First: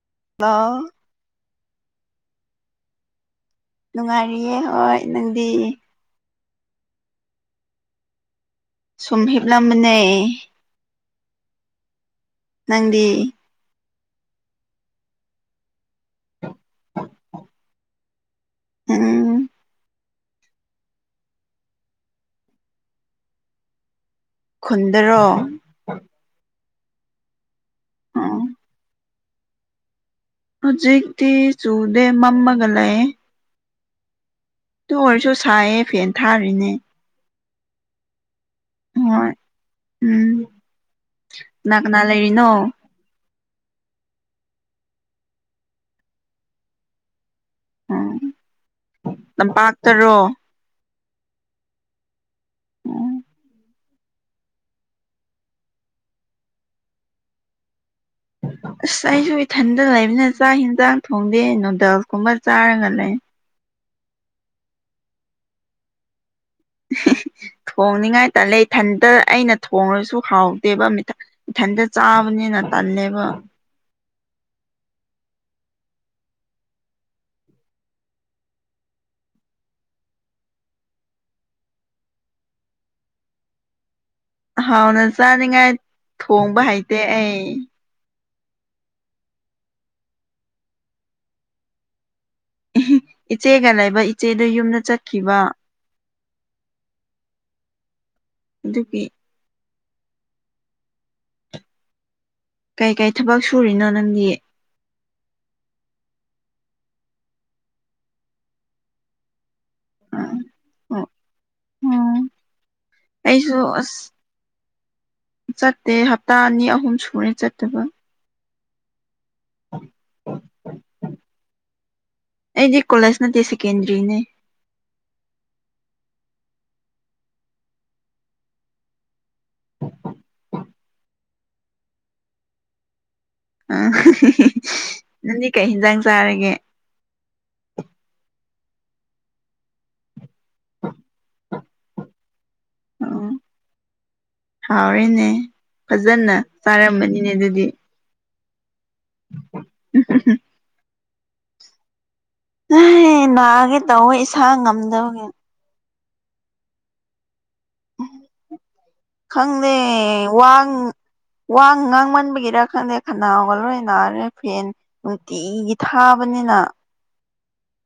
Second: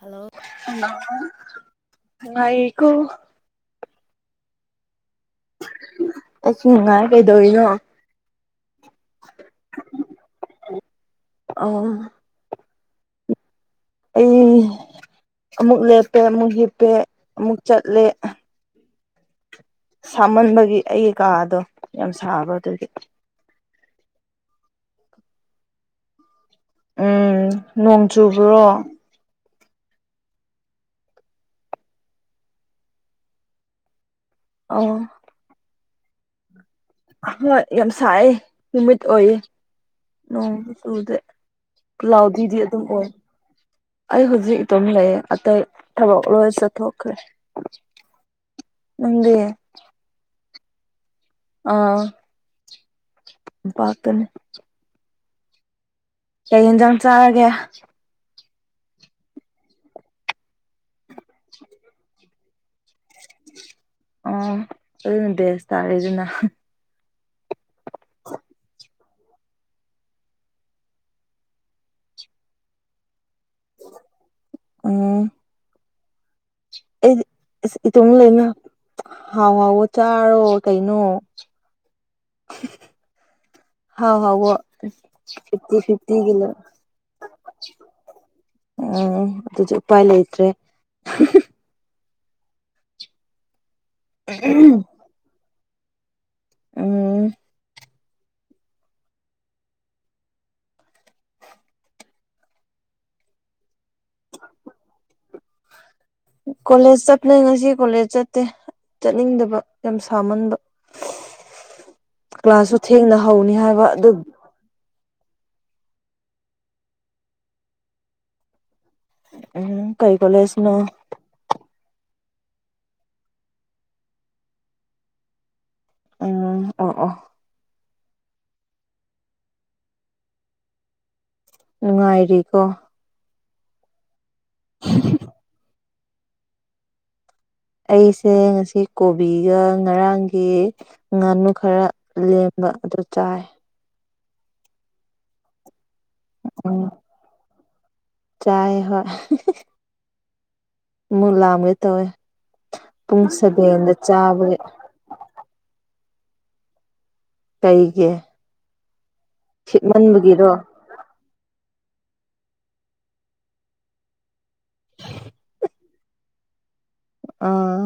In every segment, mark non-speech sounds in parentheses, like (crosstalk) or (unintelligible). hello ꯀꯣ ꯅꯨꯡꯉꯥꯏꯔꯤꯌꯦ ꯍꯣꯏ ꯅꯪꯗꯤ ꯑꯁꯨ ꯅꯨꯡꯉꯥꯏ ꯀꯩꯗꯧꯔꯤꯅꯣ ꯁꯨꯝꯍꯤꯦꯞꯂꯝꯕ ꯅꯩ ꯑ ꯅꯗꯤ ꯑꯩ ꯑꯃꯨꯛ ꯂꯦꯞꯄꯦ ꯑꯃꯨꯛ ꯍꯤꯞꯄꯦ ꯑꯃꯨꯛ ꯆꯠꯂꯦ ꯎꯝ ꯁꯥꯃꯟꯕꯒꯤ ꯑꯩꯒꯤ ꯀꯥꯗꯣ ꯌꯥꯝ ꯁꯥꯕ꯭ꯔ ꯑꯗꯨꯗꯤ ꯈꯨꯟꯗ꯭ꯔꯣ ꯎꯝ ꯅꯣꯡ ꯆꯨꯕ꯭ꯔꯣ ꯍꯧꯖꯤꯛꯇꯤ ꯆꯨꯗꯦ ꯃꯝꯃꯒ ꯂꯩꯑ ꯑꯣ ꯑꯗꯨ ꯑꯣꯏꯔꯁꯨ ꯁꯥꯏꯌꯦꯦ ꯐꯦꯟ ꯊꯥꯔꯤꯅꯦ ꯍꯣꯏ ꯌꯥꯝꯁꯑ ꯅꯨꯃꯤꯠ ꯍꯣꯏ ꯑꯣꯏꯌꯦ ꯎꯝ ꯅꯣꯡ ꯆꯗ ꯀꯅꯥ ꯀꯅꯥ ꯂꯩꯔꯤꯅꯣ ꯄꯨꯂꯥꯎꯗꯤꯗꯤ ꯑꯗꯨꯝ ꯑꯣꯏ ꯑꯩ ꯍꯧꯖꯤꯛ ꯑꯗꯨꯝ ꯂꯩ ꯑꯇꯩ ꯊꯕꯛ ꯂꯣꯏ ꯆꯠꯊꯣꯛꯈ꯭ꯔꯦ ꯎꯝ ꯅꯪꯗꯤ ꯅ ꯄꯥꯠꯇꯔꯣ ꯑꯥ ꯎꯝ (inaudible) ꯀꯩ ꯌꯦꯟꯖꯥꯡ ꯆꯥꯔꯒꯦ ꯑꯁ ꯑꯩꯁꯨ ꯏꯊꯟꯇ ꯂꯩꯕꯅ ꯆꯥꯛ ꯌꯦꯟꯁꯥꯡ ꯊꯣꯡꯗꯦ ꯅꯨꯗꯜꯁ ꯀꯨꯝꯕ ꯆꯥꯔꯒ ꯂꯩ ꯑꯣ ꯑꯗꯨꯅ ꯕꯦꯁ ꯇꯥꯔꯦ ꯑꯗꯨꯅ ꯊꯣꯡꯅꯤꯡꯉꯥꯏ ꯇꯜꯂꯦ ꯏꯊꯟꯇ ꯑꯩꯅ ꯊꯣꯡꯉꯁꯨ ꯍꯥꯎꯗꯦꯕ ꯃꯤꯊꯟꯇ ꯆꯥꯕꯅꯤꯅ ꯇꯜꯂꯦꯕ ꯎꯝ ꯑꯩꯗ ꯑꯁ ꯏꯇꯣ ꯂꯩꯅ ꯍꯥꯎ ꯍꯥꯎꯕ ꯆꯥꯔꯣ ꯀꯩꯅꯣ (inaudible) ꯍꯥꯎ ꯍꯥꯎ ꯋꯥ ꯍꯥꯎꯅ ꯆꯥꯅꯤꯡꯉꯥꯏ ꯐꯤꯇꯤ ꯐꯤꯐꯇꯤ ꯀꯂꯣ ꯊꯣꯡꯕ ꯍꯩꯇꯦ ꯑꯩ ꯎꯝ ꯑꯗꯨꯁꯨ ꯎꯄꯥꯏ ꯂꯩꯇ꯭ꯔꯦ ꯏꯆꯦꯒ ꯂꯩꯕ ꯏꯆꯦꯗ ꯌꯨꯝꯗ ꯆꯠꯈꯤꯕ ꯎꯝ ꯑꯗꯨꯒꯤ ꯀꯩꯀꯩ ꯊꯕꯛ ꯁꯨꯔꯤꯅꯣ ꯅꯪꯗꯤ ꯀꯣꯂꯦꯖ ꯆꯠꯄꯅꯦ ꯉꯁꯤ ꯀꯣꯂꯦꯖ ꯆꯠꯇꯦ ꯆꯠꯅꯤꯡꯗꯕ ꯌꯥꯝ ꯁꯥꯃꯟꯕ ꯑꯣ ꯀ꯭ꯂꯥꯁꯁꯨ ꯊꯦꯡꯅ ꯍꯧꯅꯤ ꯑꯩꯁꯨ ꯍꯥꯏꯕ ꯑꯗꯨ ꯑꯁ ꯆꯠꯇꯦ ꯍꯞꯇꯥ ꯑꯅꯤ ꯑꯍꯨꯝ ꯁꯨꯔꯦ ꯆꯠꯇꯕ ꯎꯝ ꯀꯩ ꯀꯣꯂꯦꯖꯅꯣ ꯑꯩꯗꯤ ꯀꯣꯂꯦꯖ ꯅꯠꯇꯦ ꯁꯦꯀꯦꯟꯗꯔꯤꯅꯤ ꯎꯝ ꯑꯣ ꯑꯣ p ꯅꯨꯡꯉꯥꯏꯔꯤꯀꯣ ꯑꯥ ꯅꯪꯗꯤ ꯀꯩ ꯍꯤꯟꯖꯥꯡ ꯆꯥꯔꯒꯦ ꯑꯩꯁꯦ ꯉꯁꯤ ꯀꯣꯕꯤꯒ ꯉꯔꯥꯡꯒꯤ ꯉꯥꯅꯨ ꯈꯔ ꯂꯦꯝ ꯑꯗꯨ ꯑꯣ ꯆꯥꯏ ꯍꯥꯎꯔꯦꯅꯦ ꯐꯖꯅ ꯎꯝ ꯆꯥꯔꯝꯃꯅꯤꯅꯦ ꯑꯗꯨꯗꯤ ꯆꯥꯏ ꯍꯣꯏ ꯃꯨ ꯂꯝꯒꯦ ꯇꯧꯋꯦ ꯄꯨꯡ ꯅꯥꯒꯦ ꯁꯕꯦꯟꯗ ꯇꯧꯋꯦ ꯏꯁꯥ ꯆꯥꯕꯒꯤ ꯉꯝꯗꯕꯒꯤ ꯀꯩꯒꯤ ꯈꯪꯗꯦ ꯈꯤꯠꯃꯟꯕꯒꯤꯔꯣ ꯋꯥꯡ ꯋꯥ ꯉꯥꯡꯃꯟꯕꯒꯤꯔ ꯈꯪꯗꯦ ꯈꯅꯥꯎꯒ ꯂꯣꯏ ꯅꯥꯔꯦ ꯐꯦꯟ ꯅꯨꯡꯇꯤꯒꯤ ꯊꯥꯕꯅꯤꯅ ꯑꯥ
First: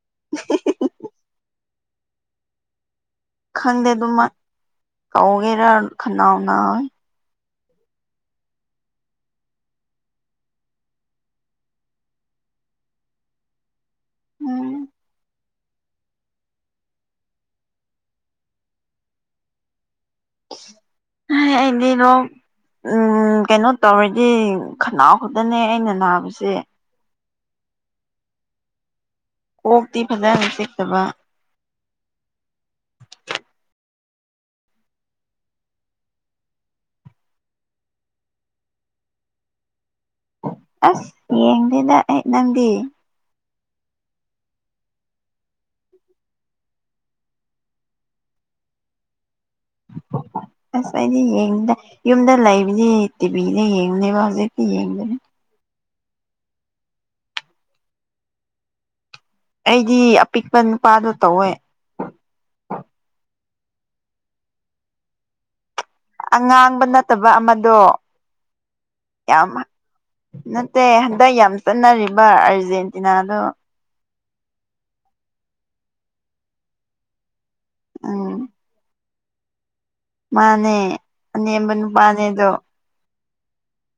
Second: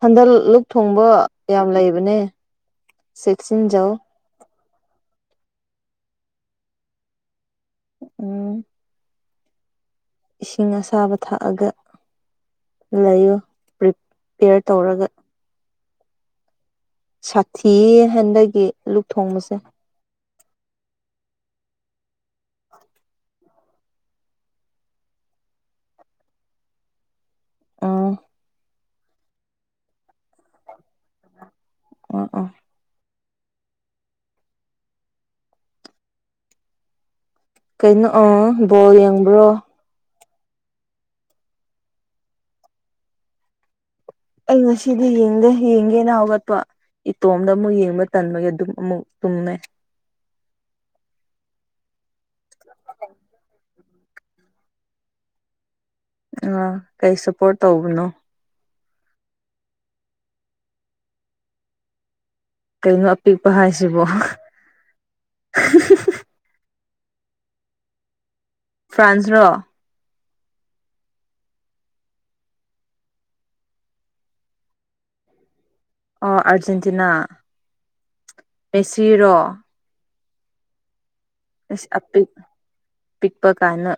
ꯍꯟꯗꯛ ꯂꯨꯛ ꯊꯣꯡꯕ ꯌꯥꯝ ꯂꯩꯕꯅꯦ ꯁꯦꯛꯁꯤꯟꯖꯥꯎ ꯀꯧꯒꯦꯔ ꯈꯟꯅꯥꯎ ꯅꯥꯏ ꯎꯝ ꯏꯁꯤꯡ ꯑꯁꯥꯕ ꯊꯥꯛꯑꯒ ꯂꯩꯌꯨ ꯄꯔꯤꯄꯤꯌꯔ ꯎꯝ ꯇꯧꯔꯒ ꯁꯥꯊꯤ ꯍꯟꯗꯒꯤ ꯂꯨꯛ ꯊꯣꯡꯕꯁꯦ ꯍꯩ ꯑꯩꯗꯥ ꯂꯣꯛ ꯎꯝ ꯀꯩꯅꯣ ꯇꯧꯔꯗꯤ ꯈꯅꯥꯎ ꯈꯛꯇꯅꯦ ꯑꯩꯅ ꯅꯥꯕꯁꯦ ꯑꯥ ꯀꯣꯛꯇꯤ ꯐꯖꯅ ꯆꯤꯛꯇꯕ ꯑꯝ ꯑꯝ ꯀꯩꯅꯣ ꯑꯥ ꯕꯣꯜ ꯌꯦꯡꯕ꯭ꯔꯣ ꯑꯁ ꯌꯦꯡꯗꯦꯗ ꯑꯩ ꯅꯪꯗꯤ ꯑꯩ ꯉꯁꯤꯗꯤ ꯌꯦꯡꯗꯦ ꯌꯦꯡꯒꯦꯅ ꯍꯧꯒꯠꯄ ꯏꯇꯣꯝꯗ ꯑꯃꯨꯛ ꯌꯦꯡꯕ ꯇꯟꯕꯒꯤ ꯑꯗꯨꯝ ꯑꯃꯨꯛ ꯇꯨꯝꯃꯦ ꯑꯁ ꯍꯥꯏꯗꯤ ꯌꯦꯡꯗ ꯌꯨꯝꯗ ꯂꯩꯕꯗꯤ ꯇꯤꯚꯤꯗ ꯌꯦꯡꯅꯦꯕ ꯍꯧꯖꯤꯛꯇꯤ ꯌꯦꯡꯗꯅꯦ ꯑ ꯀꯩ ꯁꯞꯄꯣꯔꯠ ꯇꯧꯕꯅꯣ ꯑꯩꯗꯤ ꯑꯄꯤꯛꯄ ꯅꯨꯄꯥꯗꯣ ꯇꯧꯋꯦ ꯀꯩꯅꯣ ꯑꯄꯤꯛꯄ ꯍꯥꯏꯁꯤꯕꯣ ꯑꯉꯥꯡꯕ ꯅꯠꯇꯕ ꯑꯃꯗꯣ ꯐ꯭ꯔꯥꯟꯁꯔꯣ ꯌꯥꯝ ꯅꯠꯇꯦ ꯍꯟꯗꯛ ꯌꯥꯝ ꯆꯠꯅꯔꯤꯕ ꯑꯥꯔꯖꯦꯟꯇꯤꯅꯥꯗꯣ ꯑꯣ ꯑꯔꯖꯦꯟꯇꯤꯅꯥ ꯎꯝ ꯃꯦꯛꯁꯤꯔꯣ ꯃꯥꯅꯦ ꯑꯅꯦꯝꯕ ꯑꯄꯤꯛ ꯅꯨꯄꯥꯅꯦꯗꯣ ꯄꯤꯛꯄ ꯀꯅ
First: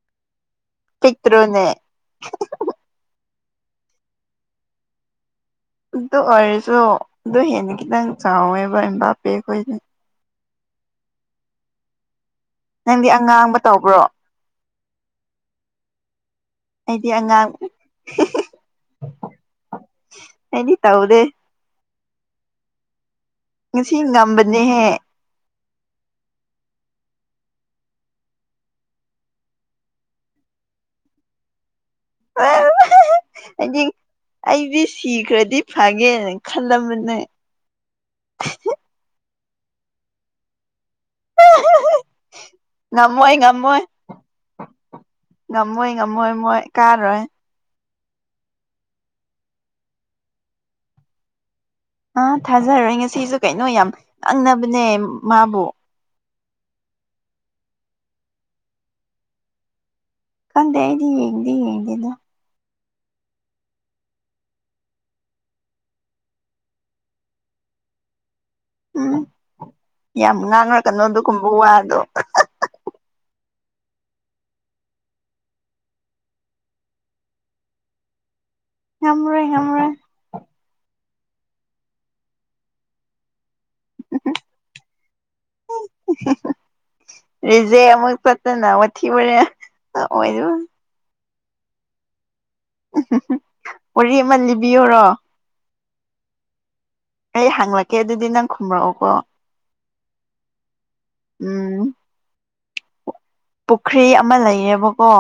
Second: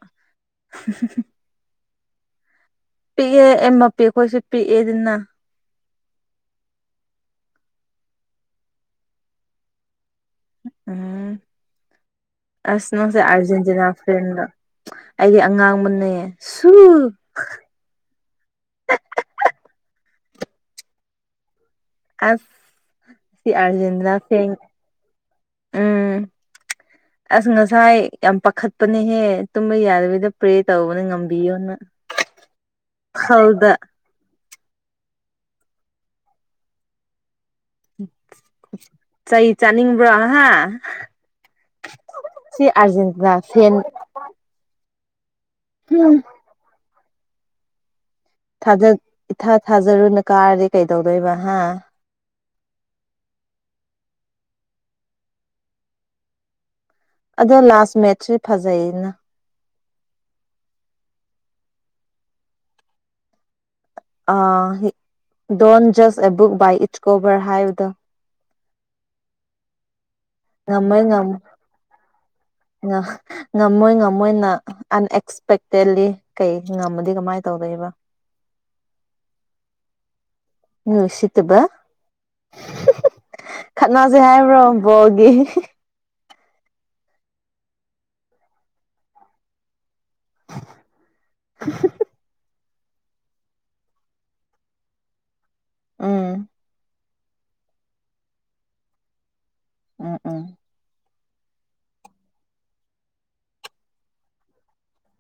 ꯄꯤꯛꯇ꯭ꯔꯨꯅꯦ ꯄꯤꯛꯑꯦ ꯑ ꯃ ꯄꯤ ꯑꯩꯈꯣꯏꯁꯨ ꯄꯤꯛꯑꯦ ꯑꯗꯨꯅ ꯑꯗꯨ ꯑꯣꯏꯔꯁꯨ ꯑꯗꯨ ꯍꯦꯟꯅ ꯈꯤꯇꯪ ꯆꯥꯎꯋꯦꯕ ꯏꯝ ꯄꯦ ꯑꯩꯈꯣꯏꯗꯤ ꯎꯝ ꯑꯁ ꯅꯪꯗꯤ ꯅꯁꯦ ꯑꯉꯥꯡꯕ ꯑꯔꯖꯦꯟꯇꯤꯅꯥ ꯇꯧꯕ꯭ꯔꯣ ꯐ꯭ꯔꯦꯟ ꯑꯩꯗꯤ ꯑꯉꯥꯡꯕꯅꯦꯌꯦ ꯑꯩꯗꯤ ꯑꯉꯥꯡ ꯏꯅꯤ ꯇꯧꯗꯦ ꯑꯁ ꯁꯤ ꯉꯁꯤ ꯑꯔꯖꯦꯟꯇꯅꯥ ꯉꯝꯕꯅꯦꯍꯦ ꯎꯝ (inaudible) ꯑꯁ ꯉꯁꯥꯏ ꯌꯥꯝ ꯄꯥꯈꯠꯄꯅꯦꯍꯦ ꯇꯨꯝꯕ ꯌꯥꯗꯕꯤꯗ ꯄ꯭ꯔꯦ ꯇꯧꯕꯅ ꯉꯝꯕꯤꯌꯣꯅ ꯍꯥꯎꯗ ꯑꯩꯗꯤ ꯑꯩꯗꯤ ꯁꯤꯈ꯭ꯔꯗꯤ ꯐꯒꯦꯅ ꯈꯜꯂꯝꯕꯅꯦ ꯆꯩ ꯆꯥꯅꯤꯡꯕ꯭ꯔꯣ ꯍꯥ ꯁꯤ ꯑꯔꯖꯦꯟꯇꯤꯅꯥ ꯉꯝꯃꯣꯏ ꯐꯦꯟ ꯉꯝꯃꯣꯏ ꯉꯝꯃꯣꯏ ꯎꯝ ꯉꯝꯃꯣꯏ ꯃꯣꯏ ꯀꯥꯔꯣꯏ ꯊꯖ ꯏꯊꯥ ꯊꯥꯖꯔꯨꯅ ꯀꯥꯔꯗꯤ ꯀꯩꯗꯧꯗꯣꯏꯕ ꯍꯥ ꯑꯥ ꯊꯥꯖꯔꯣꯏ ꯉꯁꯤꯁꯨ ꯀꯩꯅꯣ ꯌꯥꯝ ꯉꯪꯅꯕꯅꯦ ꯃꯥꯕꯨ ꯑꯗꯣ ꯂꯥꯁ ꯃꯦꯠꯆꯁꯦ ꯐꯖꯩꯌꯦꯅ ꯀꯗꯗꯤ ꯌꯦꯡꯉꯗꯤ ꯌꯦꯡꯉꯗꯤꯗ ꯑ ꯗꯣꯣꯟ ꯖꯁ ꯑꯦ ꯕꯨꯛ ꯕꯥ ꯏꯠ ꯀꯣꯕꯔ ꯍꯕ ꯗ ꯎꯝ ꯌꯥꯝ ꯅꯥꯟ ꯋꯥꯔ ꯀ ꯉꯝꯃꯣꯏ ꯅꯣꯗꯨ ꯉꯝ ꯀꯨꯝꯕ ꯋꯥ ꯑꯗꯣ ꯉꯝꯃꯣꯏ ꯉꯝꯃꯣꯏꯅ ꯑꯟꯑꯛꯁꯄꯦꯛꯇꯦꯠꯂꯤ ꯀꯩ ꯉꯝꯃꯗꯤ ꯀꯃꯥꯏꯅ ꯇꯧ ꯑꯣꯗꯩꯕ ꯍꯔꯣꯏ ꯍꯔꯣꯏ ꯎꯆꯁꯤꯕ ꯈꯠꯅꯥꯁꯦ ꯍꯥꯏꯕ꯭ꯔꯣꯕꯣꯒꯤ ꯔꯤꯖꯦ ꯑꯃꯨꯛ ꯆꯠꯇꯅ ꯃꯊꯤꯕꯣꯔꯦ ꯑꯣꯏ (inaudible) ꯋꯥꯔꯤ ꯑꯃꯜ ꯂꯤꯕꯤꯌꯔꯣ ꯎꯝ ꯑꯩ ꯍꯥꯡꯂꯛꯀꯦ ꯑꯗꯨꯗꯤ ꯅꯪ ꯈꯨꯝꯔꯛꯑꯣꯀꯣ ꯎꯝ ꯎꯝ ꯎꯝ ꯄꯨꯈ꯭ꯔꯤ ꯑꯃ ꯂꯩꯌꯦꯕꯀꯣ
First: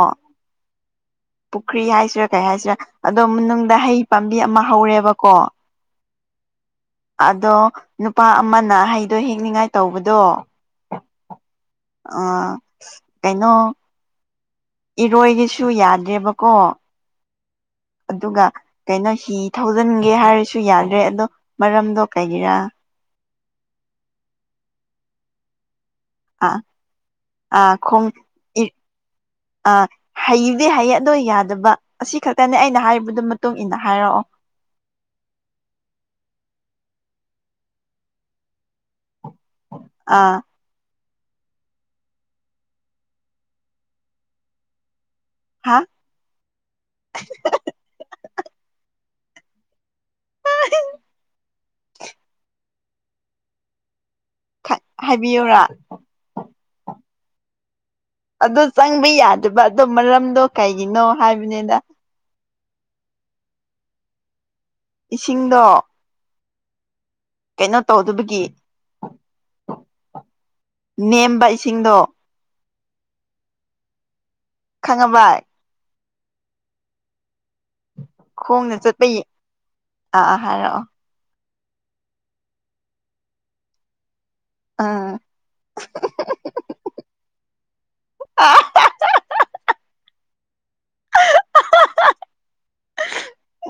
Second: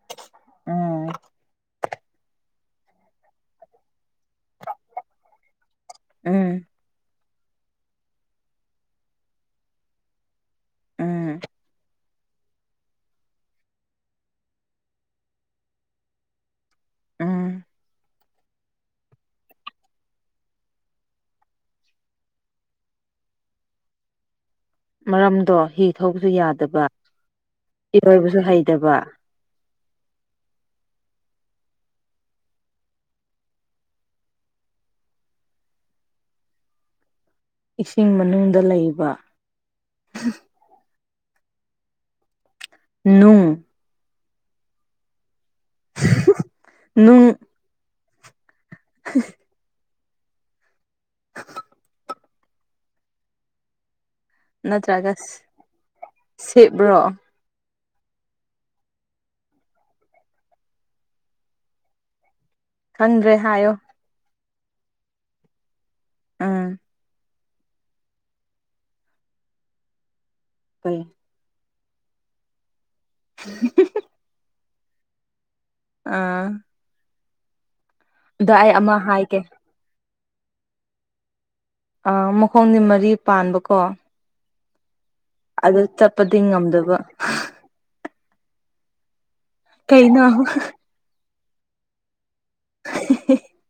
ꯎꯝ ꯄꯨꯈ꯭ꯔꯤ ꯍꯥꯏꯁꯤꯔꯥ ꯀꯩ ꯍꯥꯏꯁꯤꯔꯥ ꯑꯗꯣ ꯃꯅꯨꯡꯗꯅꯨꯡ ꯍꯩ ꯄꯥꯝꯕꯤ ꯑꯃ ꯍꯧꯔꯦꯕꯀꯣ ꯎꯝ ꯑꯗꯣ ꯅꯨꯄꯥ ꯑꯃꯅ ꯍꯩꯗꯣ ꯍꯦꯛꯅꯤꯡꯉꯥꯏ ꯇꯧꯕꯗꯣ ꯎꯝ ꯑ ꯀꯥꯏꯩꯅꯣ ꯏꯔꯣꯏꯒꯤꯁꯨ ꯌꯥꯗꯦꯕꯀꯣ ꯎꯝ ꯑꯗꯨꯒ ꯀꯩꯅꯣ ꯍꯤ ꯊꯧꯖꯤꯟꯒꯦ ꯍꯥꯏꯔꯁꯨ ꯌꯥꯗ꯭ꯔꯦ ꯑꯗꯣ ꯃꯔꯝꯗꯣ ꯀꯩꯒꯤꯔꯥ ꯃꯔꯝꯗꯣ ꯍꯤ ꯊꯧꯕꯁꯨ ꯑꯥ ꯌꯥꯗꯕ ꯏꯔꯣꯏꯕꯁꯨ ꯍꯩꯇꯕ ꯑ ꯍꯩꯗꯤ ꯍꯩꯌꯦ ꯑꯗꯣ ꯌꯥꯗꯕ ꯑꯁꯤ ꯈꯛꯇꯅꯦ ꯑꯩꯅ ꯍꯥꯏꯕꯗꯨ ꯃꯇꯨꯡ ꯏꯟꯅ ꯍꯥꯏꯔꯛꯑꯣ (inaudible) ꯏꯁꯤꯡ ꯃꯅꯨꯡꯗ ꯂꯩꯕ ꯑꯥ ꯅꯨꯡ ꯍꯥꯥ ꯅꯨꯡ (unintelligible) (unintelligible) ꯅꯠꯇ꯭ꯔꯒ ꯍꯥꯏꯕꯤꯌꯨꯔꯥ ꯁꯦꯞ ꯔꯣ ꯑꯗꯨ ꯆꯪꯕ ꯌꯥꯗꯕ ꯑꯗꯨ ꯃꯔꯝꯗꯣ ꯀꯩꯒꯤꯅꯣ ꯍꯥꯏꯕꯅꯤꯗ ꯈꯪꯗꯔꯦ ꯍꯥꯏꯣ ꯏꯁꯤꯡꯗꯣ ꯑꯝ ꯀꯩꯅꯣ ꯇꯧꯗꯕꯒꯤ ꯀꯩ ꯅꯦꯝꯕ ꯁꯤꯡꯗꯣ (unintelligible) ꯈꯪꯉꯕꯥꯏ ꯑꯥ ꯑꯗ ꯑꯩ ꯈꯣꯡꯅ ꯑꯃ ꯆꯠꯄ ꯍꯥꯏꯒꯦ ꯑꯥ ꯑꯥ ꯍꯥꯏꯔꯛꯑꯣ ꯑꯥ ꯃꯈꯣꯡꯗꯤ ꯃꯔꯤ ꯄꯥꯟꯕꯀꯣ ꯑꯥ ꯑꯗꯨ ꯆꯠꯄꯗꯤ ꯉꯝꯗꯕ (unintelligible) ꯀꯩꯅꯣ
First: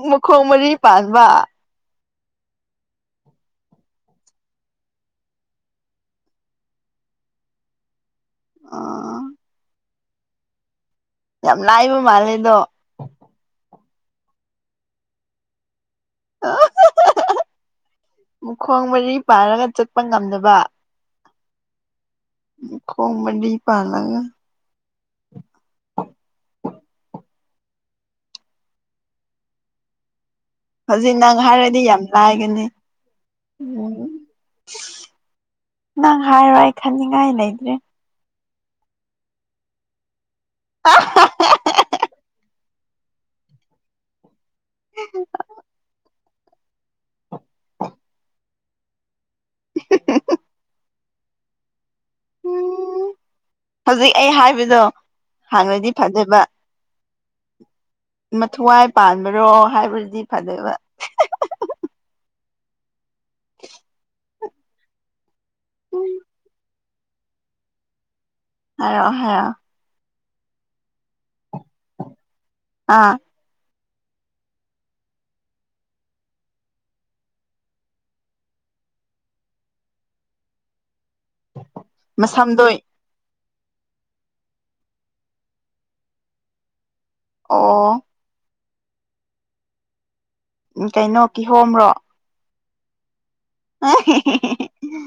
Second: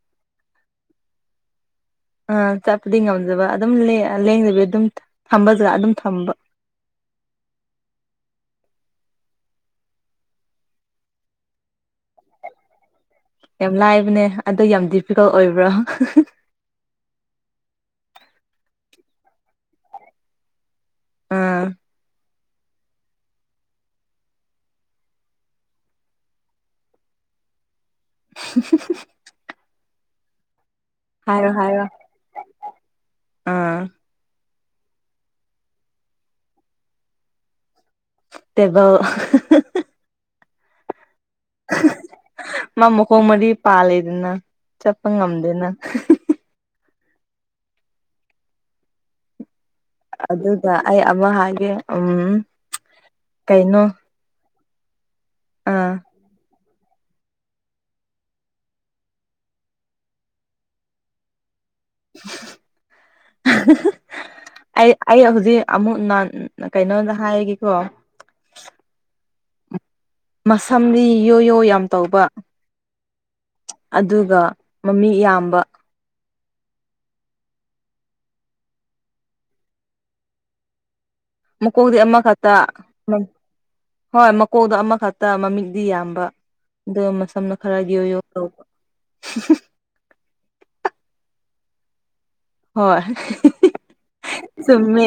ꯃꯈꯣꯡ ꯃꯔꯤ ꯄꯥꯟꯕ ꯑꯥ ꯆꯠꯄꯗꯤ ꯉꯝꯗꯕ ꯑꯗꯨꯝ ꯂꯦꯡ ꯂꯦꯡꯗꯕꯤ ꯑꯗꯨꯝ ꯊꯝꯕꯖ꯭ꯔꯥ ꯑꯗꯨꯝ ꯊꯝꯕ (inaudible) ꯑꯥ ꯌꯥꯝ ꯂꯥꯏꯕ ꯃꯥꯜꯂꯦꯗꯣ ꯌꯥꯝ ꯂꯥꯏꯕꯅꯦ ꯑꯗꯣ ꯌꯥꯝ ꯗꯤꯐꯤꯀꯜꯠ ꯑꯣꯏꯕ꯭ꯔꯥ ꯃꯈꯨꯣꯡ ꯃꯔꯤ ꯄꯥꯟꯔꯒ ꯆꯠꯄ ꯉꯝꯗꯕ ꯑꯥ ꯃꯈꯣꯡ ꯃꯔꯤ ꯄꯥꯟꯂꯒ (inaudible) (unintelligible) ꯍꯧꯖꯤꯛ ꯅꯪ ꯍꯥꯏꯔꯣ ꯍꯥꯏꯔꯗꯤ ꯍꯥꯏꯔꯣ ꯌꯥꯝ ꯂꯥꯏꯒꯅꯤ ꯑꯥ ꯅꯪ ꯍꯥꯏꯔꯣ ꯑꯩ ꯈꯟꯅꯤꯡꯉꯥꯏ ꯂꯩꯇ꯭ꯔꯦ ꯇꯦꯕꯜ ꯍ ꯃꯥ ꯃꯈꯀꯣꯡ ꯃꯔꯤ ꯄꯥꯜꯂꯤꯗꯅ ꯆꯠꯄ ꯉꯝꯗꯦꯅ ꯑꯗꯨꯒ ꯑꯩ ꯑꯃ ꯍꯥꯏꯒꯦ ꯎꯝ ꯀꯩꯅꯣ ꯑꯗꯣ ꯍꯪꯔ꯭ꯗꯤ ꯑꯥ ꯐꯗꯣꯏꯕ ꯃꯊꯋꯥꯏ ꯄꯥꯟꯕꯔꯣ ꯍꯥꯏꯕꯗꯤ ꯐꯗꯣꯏꯕꯥ ꯑꯩ ꯑꯩ ꯍꯧꯖꯤꯛ ꯑꯃꯨꯛ ꯀꯩꯅꯣꯗ ꯍꯥꯏꯒꯦꯀꯣ ꯍꯥꯏꯣ ꯍꯥꯏꯌꯣ ꯃꯁꯝꯗꯤ ꯌꯣ ꯌꯣ ꯌꯥꯝ ꯇꯧꯕ ꯑꯥ ꯑꯗꯨꯒ ꯃꯃꯤ ꯌꯥꯝꯌꯥꯝꯕ ꯃꯀꯣꯛꯗꯤ ꯑꯃ ꯈꯛꯇ ꯃꯁꯝꯗꯣ ꯍꯣꯏ ꯃꯀꯣꯛꯗꯣ ꯑꯃꯈꯛꯇ ꯃꯃꯤꯠꯗꯤ ꯌꯥꯝꯕ ꯑ ꯃꯁꯝꯅ ꯑꯣ ꯈꯔꯒꯤ ꯑꯣꯏꯌꯣ ꯇꯧꯕ ꯎ ꯀꯩꯅꯣ ꯀꯤꯍꯣ꯭ꯔꯣ ꯍꯣꯏ ꯑ ꯆꯨꯝꯃꯦ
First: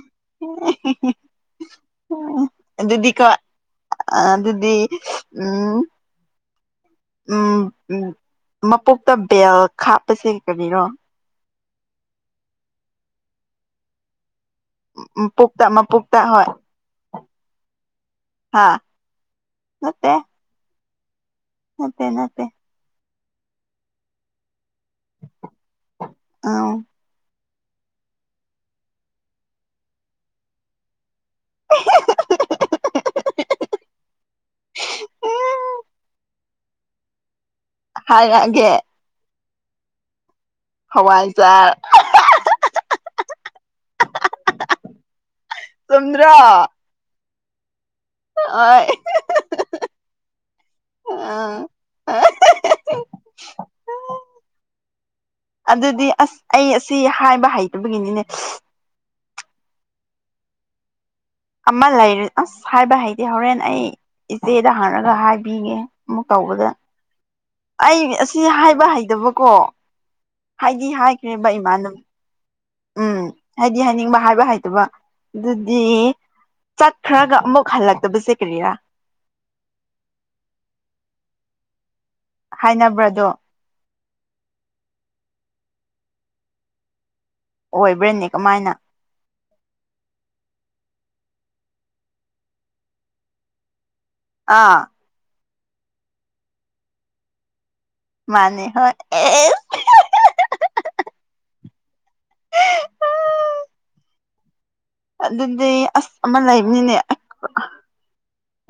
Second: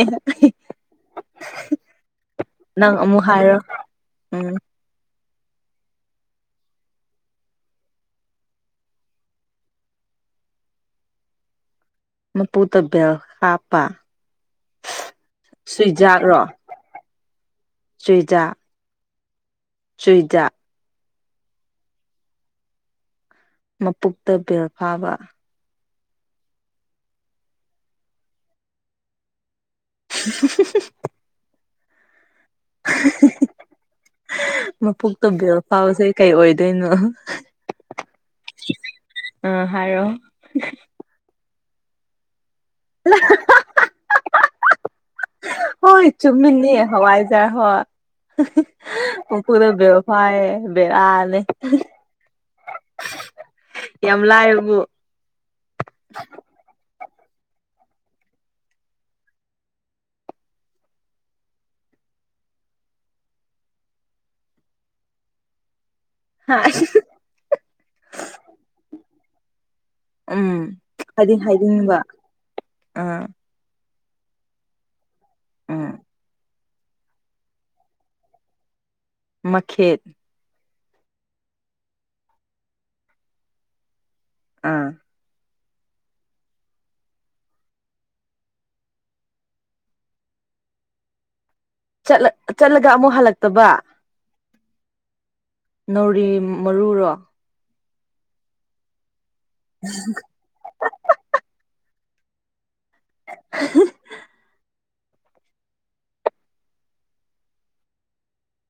ꯅꯪ ꯑꯗꯨꯗꯤ ꯑꯃꯨꯛ ꯀ ꯍꯥꯏꯔꯣ ꯑ ꯎꯝ ꯑꯗꯨꯗꯤ ꯎꯝ ꯎꯝ ꯃꯄꯣꯛꯇ ꯕꯦꯜ ꯈꯥꯞꯄꯁꯦ ꯀꯔꯤꯅꯣ ꯃ ꯄꯨ ꯇꯕ ꯍꯥꯄꯥ ꯃꯄꯣꯛꯇ ꯃꯄꯣꯛꯇ ꯁꯨꯏꯖꯥꯛꯔꯣ ꯍꯣꯏ ꯁꯨꯏꯖꯥꯛ ꯍꯥ ꯅꯠꯇꯦ ꯁ꯭ꯋꯤꯗ ꯅꯠꯇꯦ ꯅꯠꯇꯦ ꯃꯄꯛꯇ ꯕꯦꯜ ꯐꯥꯕ ꯑ (unintelligible) (inaudible) ꯃꯄꯣꯛ ꯇꯣꯕꯤꯌꯣ ꯐꯥꯎꯁꯦ ꯀꯩ ꯑꯣꯏꯗꯣꯏꯅꯣ ꯍꯦ ꯑ ꯍꯥꯔ ꯍꯋꯥꯏꯖꯔ ꯍꯣꯏ ꯆꯨꯝꯗ꯭ꯔꯣ ꯆꯨꯝꯃꯤꯅꯤ ꯍꯋꯥꯏ ꯌꯥꯔ ꯍꯣ ꯍꯣꯏ ꯑꯣ ꯀꯗ ꯦꯐꯥꯏ ꯦꯗꯥꯥ ꯅ ꯑꯥ ꯌꯥꯝ ꯂꯥꯏꯕꯕꯨ ꯑꯗꯨꯗꯤ ꯑꯁ ꯑꯩ ꯑꯁꯤ ꯍꯥꯏꯕ ꯍꯩꯇꯕꯒꯤꯅꯤꯅꯦ ꯑꯃ ꯂꯩꯔꯦ ꯑꯁ ꯍꯥꯏꯕ ꯍꯥꯏꯗꯤ ꯍꯣꯔꯦꯟ ꯑꯩ ꯏꯆꯦꯗ ꯍꯪꯔꯒ ꯍꯥꯏꯕꯤꯒꯦ ꯑꯃꯨꯛ ꯇꯧꯕꯗ ꯑꯩ ꯑꯁꯤ ꯍꯥꯏꯕ ꯍꯩꯇꯕꯀꯣ ꯎꯝ ꯍꯥꯏꯗꯤ ꯍꯥꯏꯗꯤꯅꯤꯡꯕ ꯑꯥ ꯗꯤ ꯍꯥꯏꯅꯤꯡꯕ ꯍꯥꯏꯕ ꯍꯥꯏꯩꯇꯕ ꯑꯗꯨꯗꯤ ꯎꯝ ꯆꯠꯈ꯭ꯔꯒ ꯑꯃꯨꯛ ꯍꯜꯂꯛꯇꯕꯁꯦ ꯀꯔꯤꯔꯥ ꯃꯈꯦꯠ ꯍꯥꯏꯅꯕ꯭ꯔꯥꯗꯣ ꯑꯥ ꯑꯣꯏ ꯕ꯭ꯔꯦꯟꯅꯤ ꯀꯃꯥꯏꯅ ꯆꯠꯂꯒ ꯑꯃꯨꯛ ꯍꯜꯂꯛꯇꯕ ꯑꯥ ꯅꯥꯧꯔꯤ ꯃꯔꯨꯔꯣ ꯃꯥꯅꯤ ꯍꯣꯏ ꯎ (inaudible) ꯑꯗꯨꯗꯤ ꯑꯁ ꯑꯃ ꯂꯩꯕꯅꯤꯅꯦ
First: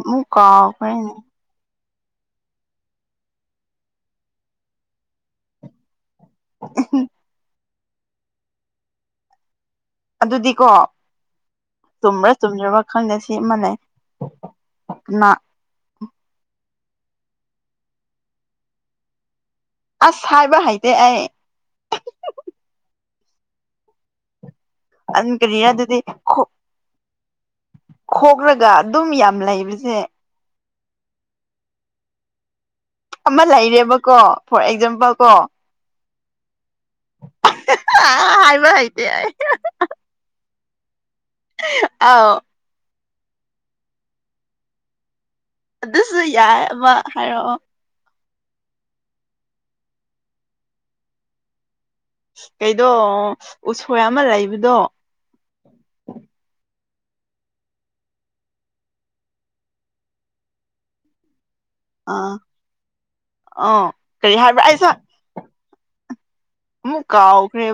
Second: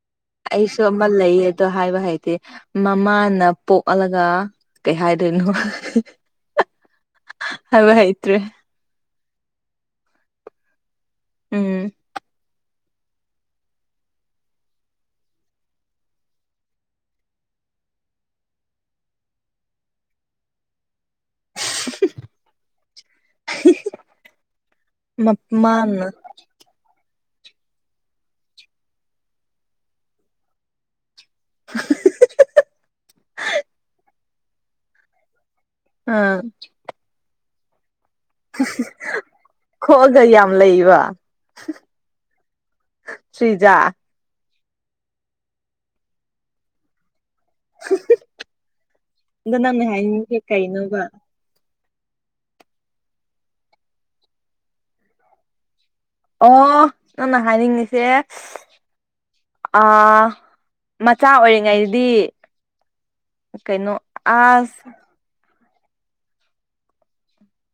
ꯃꯨ ꯀꯥꯎꯥꯎ ꯑꯩꯁꯨ ꯑꯃ ꯀꯩꯅꯦ ꯂꯩꯌꯦ ꯑꯗꯣ ꯍꯥꯏꯕ ꯍꯥꯏꯗꯤꯦ ꯃꯃꯥꯅ ꯄꯣꯛꯍꯂꯒ ꯀꯩ ꯍꯥꯏꯗꯣꯏꯅꯣ ꯎ ꯍ ꯍꯥꯏꯥꯏꯇꯦ ꯑꯗꯨꯗꯤꯀꯣ ꯎꯝ ꯆꯨꯝꯕ꯭ꯔꯥ ꯆꯨꯝꯗ꯭ꯔ ꯈꯪꯗꯕꯁꯤꯃ ꯂꯩꯩꯅꯥ ꯑꯁ ꯍꯥꯏꯕ ꯍꯥꯏꯩꯇꯦ ꯑꯩ (unintelligible) ꯑ ꯀꯔꯤ ꯌꯥ ꯑꯗꯨꯗꯤ ꯃꯥꯅ ꯈꯣꯛ꯭ꯔꯒ ꯑꯗꯨꯝ ꯌꯥꯝ ꯂꯩꯕꯁꯦ (unintelligible) ꯑꯃ ꯂꯩꯔꯦꯕꯀꯣ ꯐꯣꯔ ꯑꯦꯛꯖꯥꯝꯄꯜ ꯀꯣ ꯑꯝ ꯍꯥꯏꯕ ꯍꯩꯇꯦ ꯑꯩ ꯈꯣꯒ ꯌꯥꯝ ꯂꯩꯕ ꯑ ꯁꯤ꯭ꯔꯤꯖꯥ ꯑꯗꯨꯁꯨ ꯌꯥꯏ ꯑꯃ ꯍꯥꯏꯔꯛꯑꯣ ꯑꯗ ꯅꯪꯅ ꯍꯥꯏꯅꯤꯡꯒꯦ ꯀꯩꯅꯣꯕ ꯀꯩꯗꯣ ꯎꯁꯣꯏ ꯑꯃ ꯂꯩꯕꯗꯣ ꯑꯣ ꯅꯪꯅ ꯍꯥꯏꯅꯤꯡꯉꯁꯦ ꯑ ꯃꯆꯥ ꯑꯣꯏ ꯉꯗꯤ ꯑꯥ ꯑꯧ ꯀꯩꯅꯣ ꯀꯔꯤ ꯍꯥꯏꯕ꯭ꯔꯥ ꯑꯁ ꯑꯩꯁꯨ ꯑꯃꯨꯛ ꯀꯥꯎ ꯀꯕ